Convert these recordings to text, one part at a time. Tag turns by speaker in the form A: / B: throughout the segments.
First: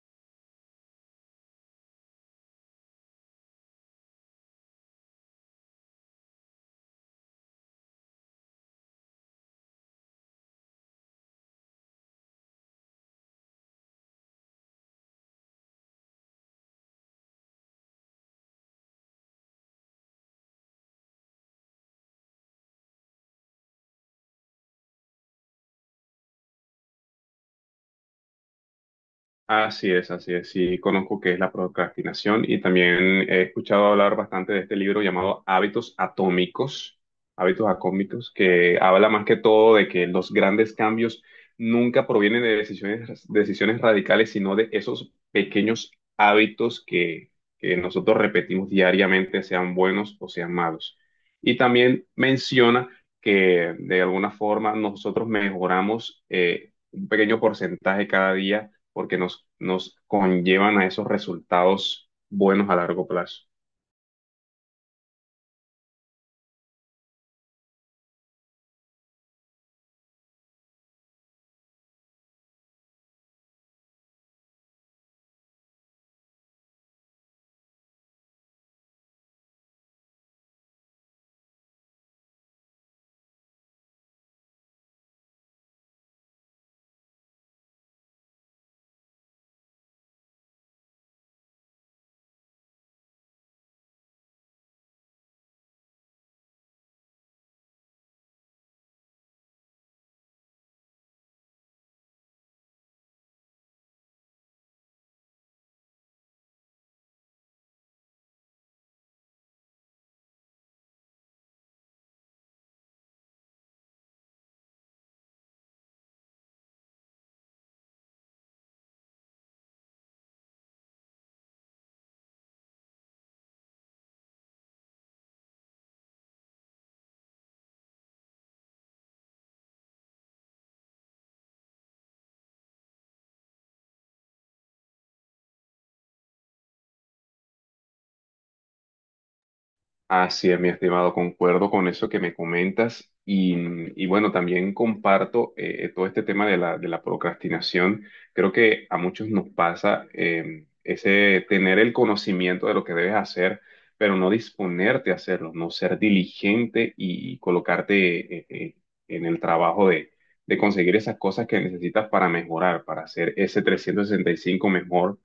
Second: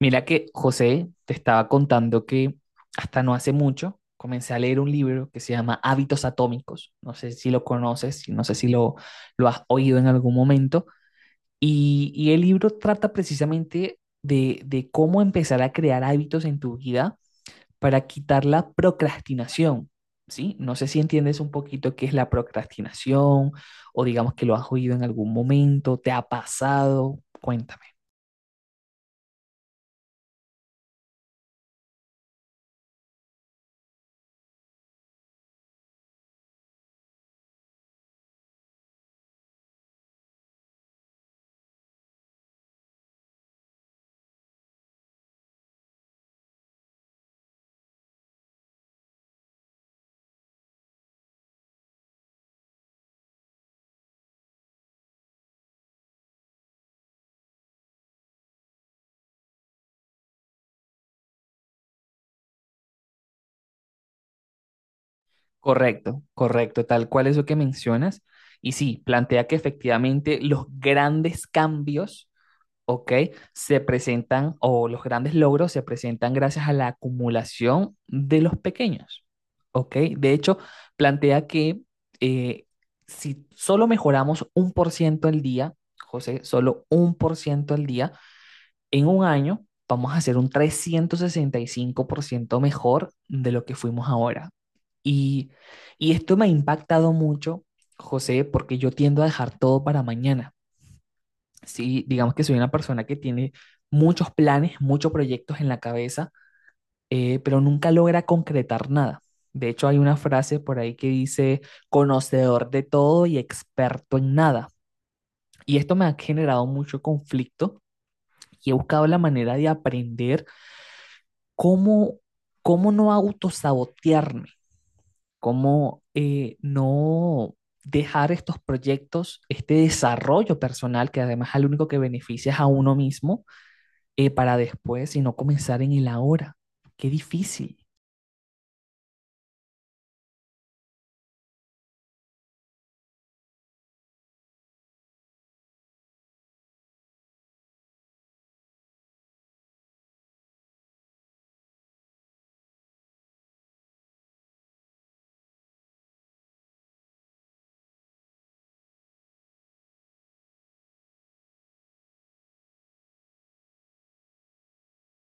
A: Mira que José te estaba contando que hasta no hace mucho comencé a leer un libro que se llama Hábitos Atómicos. No sé si lo conoces, si no sé si lo, lo has oído en algún momento. Y el libro trata precisamente de cómo empezar a crear hábitos en tu vida para quitar la procrastinación. ¿Sí? No sé si entiendes un poquito qué es la procrastinación o digamos que lo has oído en algún momento, te ha pasado. Cuéntame.
B: Así es, así es. Sí, conozco qué es la procrastinación y también he escuchado hablar bastante de este libro llamado Hábitos Atómicos, Hábitos Atómicos, que habla más que todo de que los grandes cambios nunca provienen de decisiones radicales, sino de esos pequeños hábitos que nosotros repetimos diariamente, sean buenos o sean malos. Y también menciona que de alguna forma nosotros mejoramos un pequeño porcentaje cada día porque nos conllevan a esos resultados buenos a largo plazo.
A: Correcto, correcto, tal cual eso que mencionas. Y sí, plantea que efectivamente los grandes cambios, ¿ok? Se presentan, o los grandes logros se presentan gracias a la acumulación de los pequeños, ¿ok? De hecho, plantea que eh, si solo mejoramos 1% al día, José, solo 1% al día, en un año vamos a ser un 365% mejor de lo que fuimos ahora. Y, y esto me ha impactado mucho, José, porque yo tiendo a dejar todo para mañana. Sí, digamos que soy una persona que tiene muchos planes, muchos proyectos en la cabeza, pero nunca logra concretar nada. De hecho, hay una frase por ahí que dice: conocedor de todo y experto en nada. Y esto me ha generado mucho conflicto y he buscado la manera de aprender cómo, cómo no autosabotearme, cómo no dejar estos proyectos, este desarrollo personal, que además al único que beneficia es a uno mismo, para después, sino comenzar en el ahora. Qué difícil.
B: Así es, mi estimado, concuerdo con eso que me comentas y bueno, también comparto todo este tema de la procrastinación. Creo que a muchos nos pasa ese tener el conocimiento de lo que debes hacer, pero no disponerte a hacerlo, no ser diligente y colocarte en el trabajo de conseguir esas cosas que necesitas para mejorar, para hacer ese 365 mejor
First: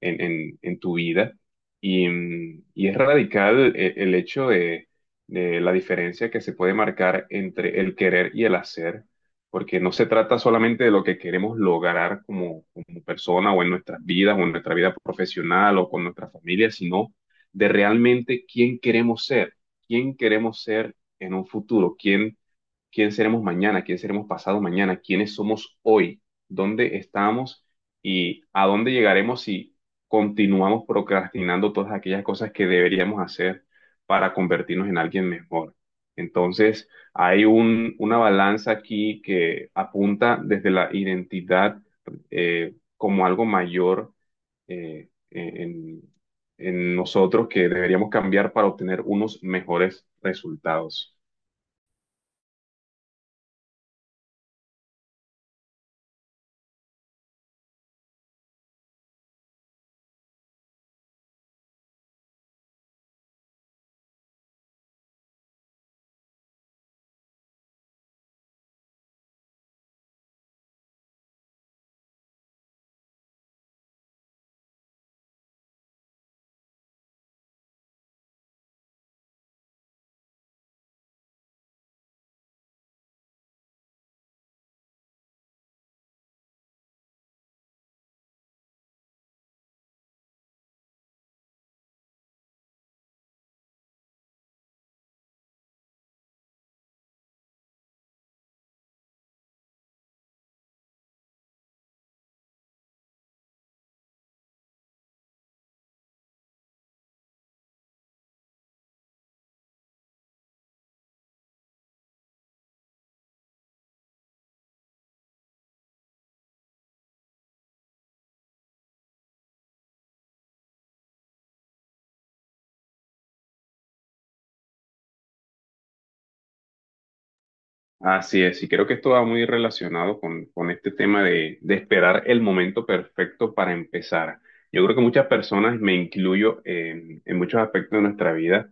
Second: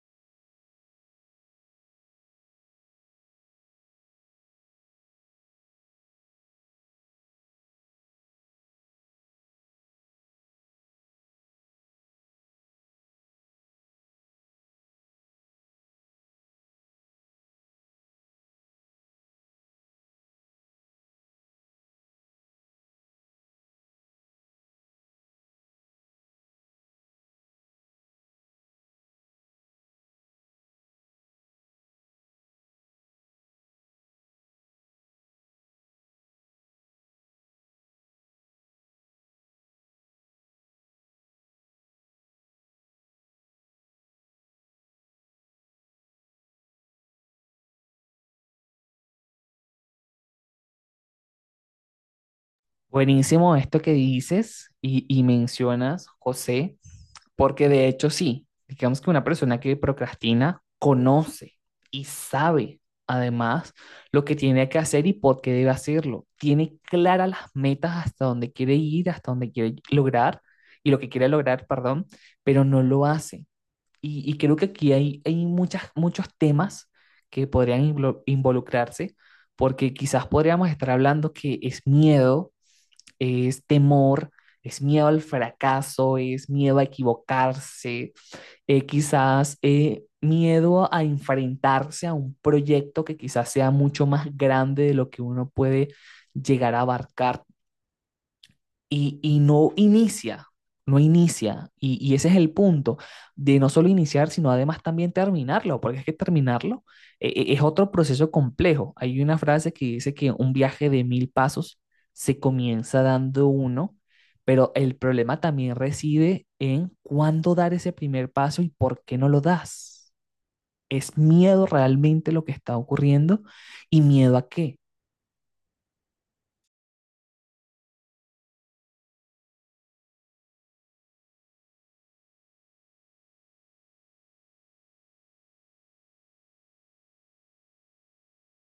B: en en tu vida. Y, y es radical el hecho de la diferencia que se puede marcar entre el querer y el hacer, porque no se trata solamente de lo que queremos lograr como, como persona o en nuestras vidas o en nuestra vida profesional o con nuestra familia, sino de realmente quién queremos ser en un futuro, quién quién seremos mañana, quién seremos pasado mañana, quiénes somos hoy, dónde estamos y a dónde llegaremos si continuamos procrastinando todas aquellas cosas que deberíamos hacer para convertirnos en alguien mejor. Entonces, hay un, una balanza aquí que apunta desde la identidad como algo mayor eh, eh, en, en nosotros que deberíamos cambiar para obtener unos mejores resultados.
A: Buenísimo esto que dices y mencionas, José, porque de hecho sí, digamos que una persona que procrastina conoce y sabe además lo que tiene que hacer y por qué debe hacerlo. Tiene claras las metas, hasta dónde quiere ir, hasta dónde quiere lograr y lo que quiere lograr, perdón, pero no lo hace. Y creo que aquí hay, hay muchas, muchos temas que podrían involucrarse, porque quizás podríamos estar hablando que es miedo, es temor, es miedo al fracaso, es miedo a equivocarse, quizás miedo a enfrentarse a un proyecto que quizás sea mucho más grande de lo que uno puede llegar a abarcar y no inicia, no inicia. Y ese es el punto de no solo iniciar, sino además también terminarlo, porque es que terminarlo es otro proceso complejo. Hay una frase que dice que un viaje de 1000 pasos se comienza dando uno, pero el problema también reside en cuándo dar ese primer paso y por qué no lo das. Es miedo realmente lo que está ocurriendo, y miedo a qué.
B: Así es, y creo que esto va muy relacionado con este tema de esperar el momento perfecto para empezar. Yo creo que muchas personas, me incluyo en muchos aspectos de nuestra vida,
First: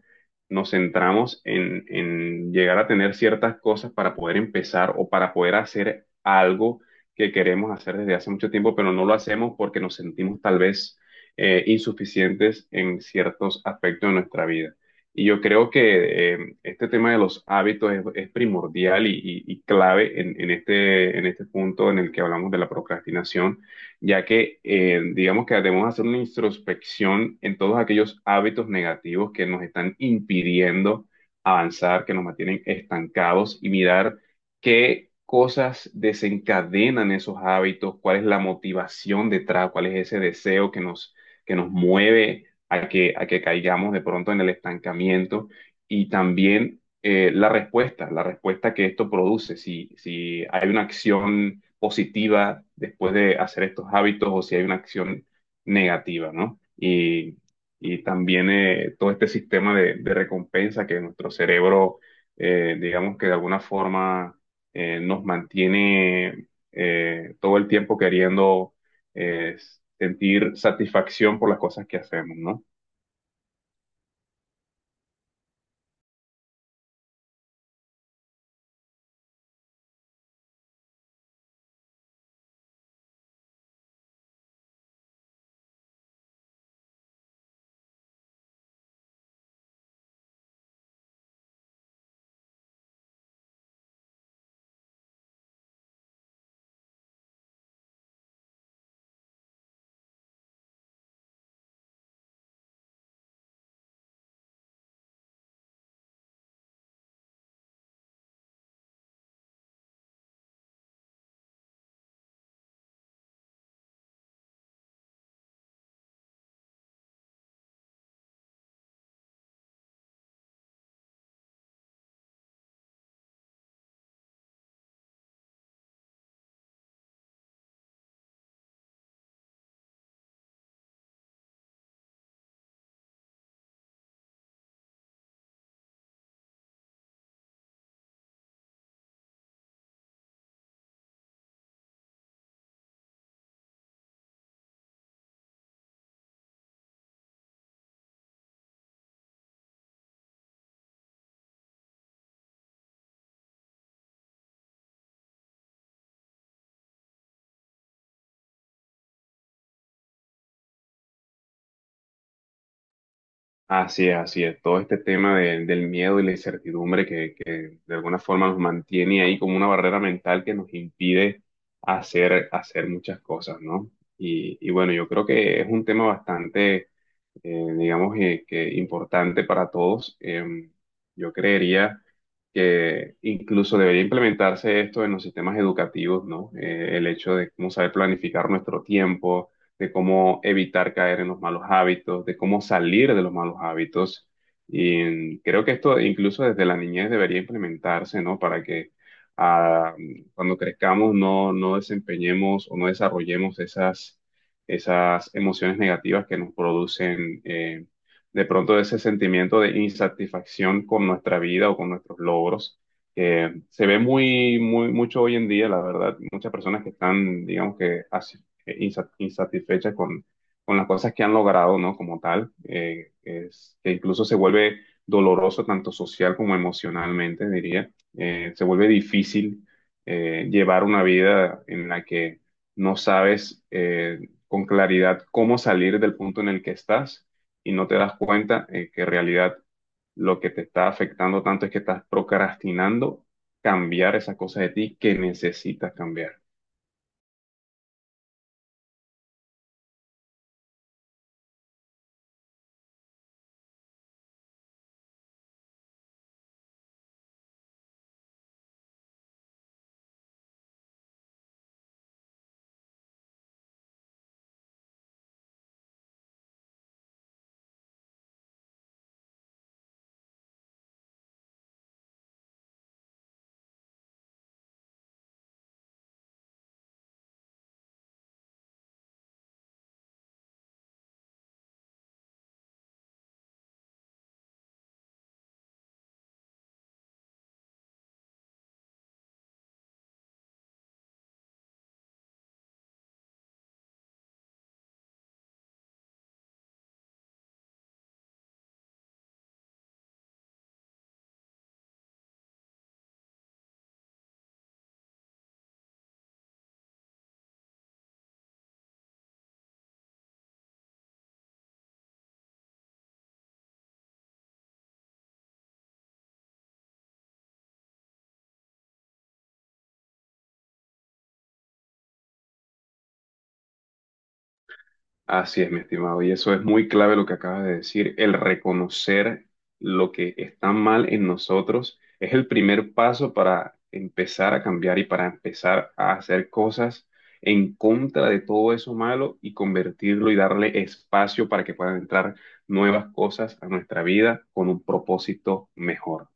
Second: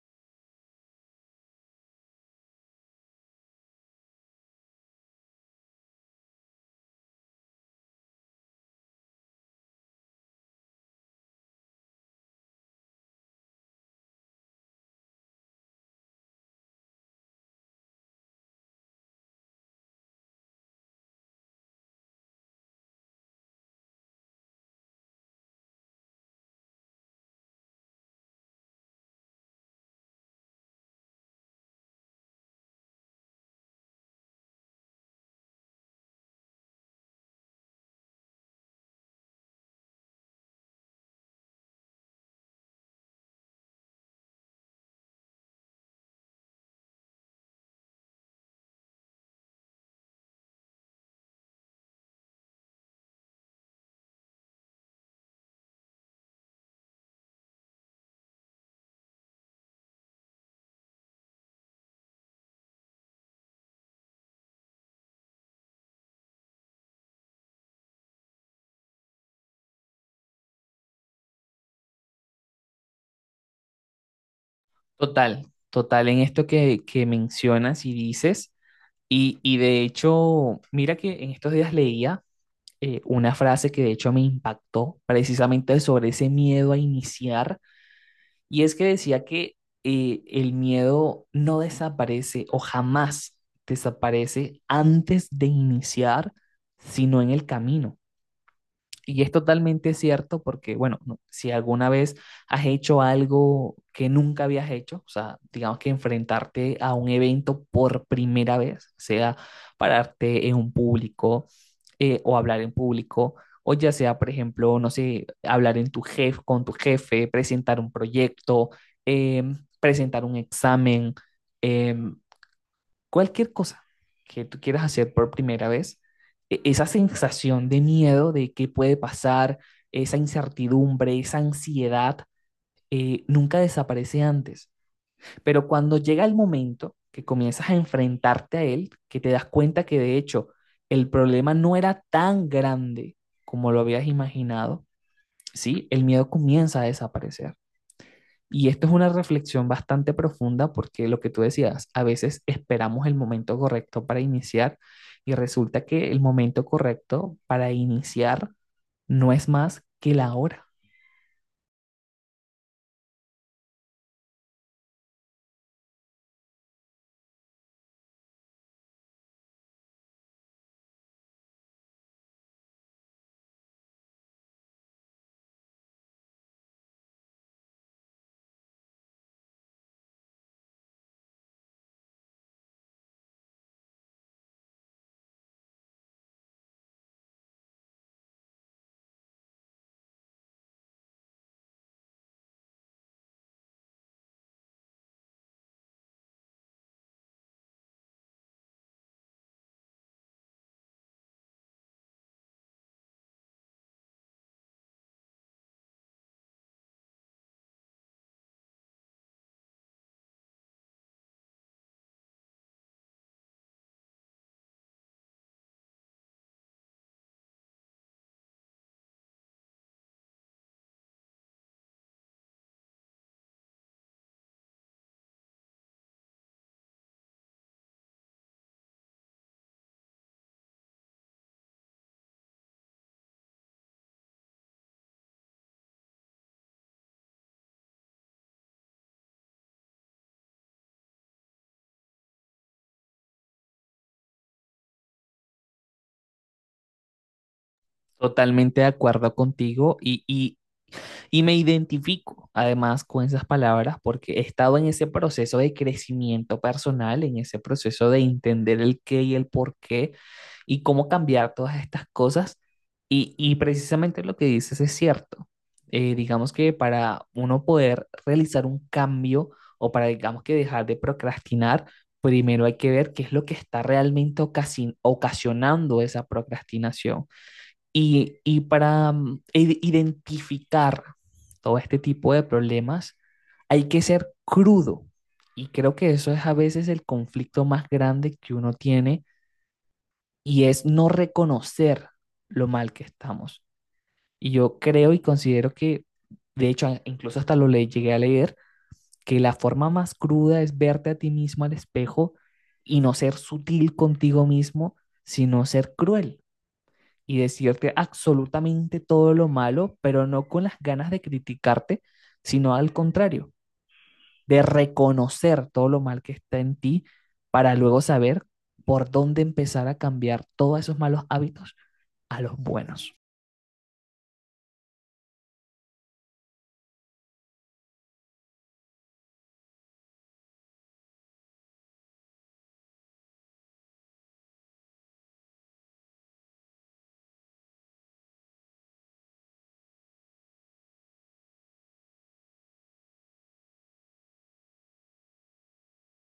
B: nos centramos en llegar a tener ciertas cosas para poder empezar o para poder hacer algo que queremos hacer desde hace mucho tiempo, pero no lo hacemos porque nos sentimos tal vez insuficientes en ciertos aspectos de nuestra vida. Y yo creo que este tema de los hábitos es primordial y clave en este punto en el que hablamos de la procrastinación, ya que digamos que debemos hacer una introspección en todos aquellos hábitos negativos que nos están impidiendo avanzar, que nos mantienen estancados y mirar qué cosas desencadenan esos hábitos, cuál es la motivación detrás, cuál es ese deseo que nos mueve a a que caigamos de pronto en el estancamiento y también la respuesta que esto produce, si, si hay una acción positiva después de hacer estos hábitos o si hay una acción negativa, ¿no? Y también todo este sistema de recompensa que nuestro cerebro, digamos que de alguna forma nos mantiene todo el tiempo queriendo eh, sentir satisfacción por las cosas que hacemos, ¿no?
A: Total, total en esto que mencionas y dices. Y de hecho, mira que en estos días leía una frase que de hecho me impactó precisamente sobre ese miedo a iniciar, y es que decía que el miedo no desaparece, o jamás desaparece antes de iniciar, sino en el camino. Y es totalmente cierto porque, bueno, si alguna vez has hecho algo que nunca habías hecho, o sea, digamos que enfrentarte a un evento por primera vez, sea pararte en un público o hablar en público, o ya sea, por ejemplo, no sé, hablar en tu con tu jefe, presentar un proyecto, presentar un examen, em, cualquier cosa que tú quieras hacer por primera vez, esa sensación de miedo de qué puede pasar, esa incertidumbre, esa ansiedad, nunca desaparece antes. Pero cuando llega el momento que comienzas a enfrentarte a él, que te das cuenta que de hecho el problema no era tan grande como lo habías imaginado, ¿sí? El miedo comienza a desaparecer. Y esto es una reflexión bastante profunda, porque lo que tú decías, a veces esperamos el momento correcto para iniciar, y resulta que el momento correcto para iniciar no es más que la hora.
B: Así es, así es. Todo este tema de- del miedo y la incertidumbre que de alguna forma nos mantiene ahí como una barrera mental que nos impide hacer, hacer muchas cosas, ¿no? Y bueno, yo creo que es un tema bastante digamos que importante para todos. Yo creería que incluso debería implementarse esto en los sistemas educativos, ¿no? El hecho de cómo saber planificar nuestro tiempo, de cómo evitar caer en los malos hábitos, de cómo salir de los malos hábitos. Y creo que esto incluso desde la niñez debería implementarse, ¿no? Para que ah, cuando crezcamos no desempeñemos o no desarrollemos esas esas emociones negativas que nos producen de pronto ese sentimiento de insatisfacción con nuestra vida o con nuestros logros, que se ve muy, muy, mucho hoy en día, la verdad, muchas personas que están, digamos que, insatisfechas con las cosas que han logrado, ¿no? Como tal, que incluso se vuelve doloroso tanto social como emocionalmente, diría. Se vuelve difícil llevar una vida en la que no sabes con claridad cómo salir del punto en el que estás y no te das cuenta que en realidad lo que te está afectando tanto es que estás procrastinando cambiar esa cosa de ti que necesitas cambiar.
A: Totalmente de acuerdo contigo, y, y me identifico además con esas palabras, porque he estado en ese proceso de crecimiento personal, en ese proceso de entender el qué y el por qué y cómo cambiar todas estas cosas. Y precisamente lo que dices es cierto. Digamos que para uno poder realizar un cambio o para, digamos que dejar de procrastinar, primero hay que ver qué es lo que está realmente ocasionando esa procrastinación. Y para identificar todo este tipo de problemas, hay que ser crudo. Y creo que eso es a veces el conflicto más grande que uno tiene, y es no reconocer lo mal que estamos. Y yo creo y considero que, de hecho, incluso hasta lo le llegué a leer, que la forma más cruda es verte a ti mismo al espejo y no ser sutil contigo mismo, sino ser cruel y decirte absolutamente todo lo malo, pero no con las ganas de criticarte, sino al contrario, de reconocer todo lo mal que está en ti para luego saber por dónde empezar a cambiar todos esos malos hábitos a los buenos.
B: Así es, mi estimado, y eso es muy clave lo que acabas de decir. El reconocer lo que está mal en nosotros es el primer paso para empezar a cambiar y para empezar a hacer cosas en contra de todo eso malo y convertirlo y darle espacio para que puedan entrar nuevas cosas a nuestra vida con un propósito mejor.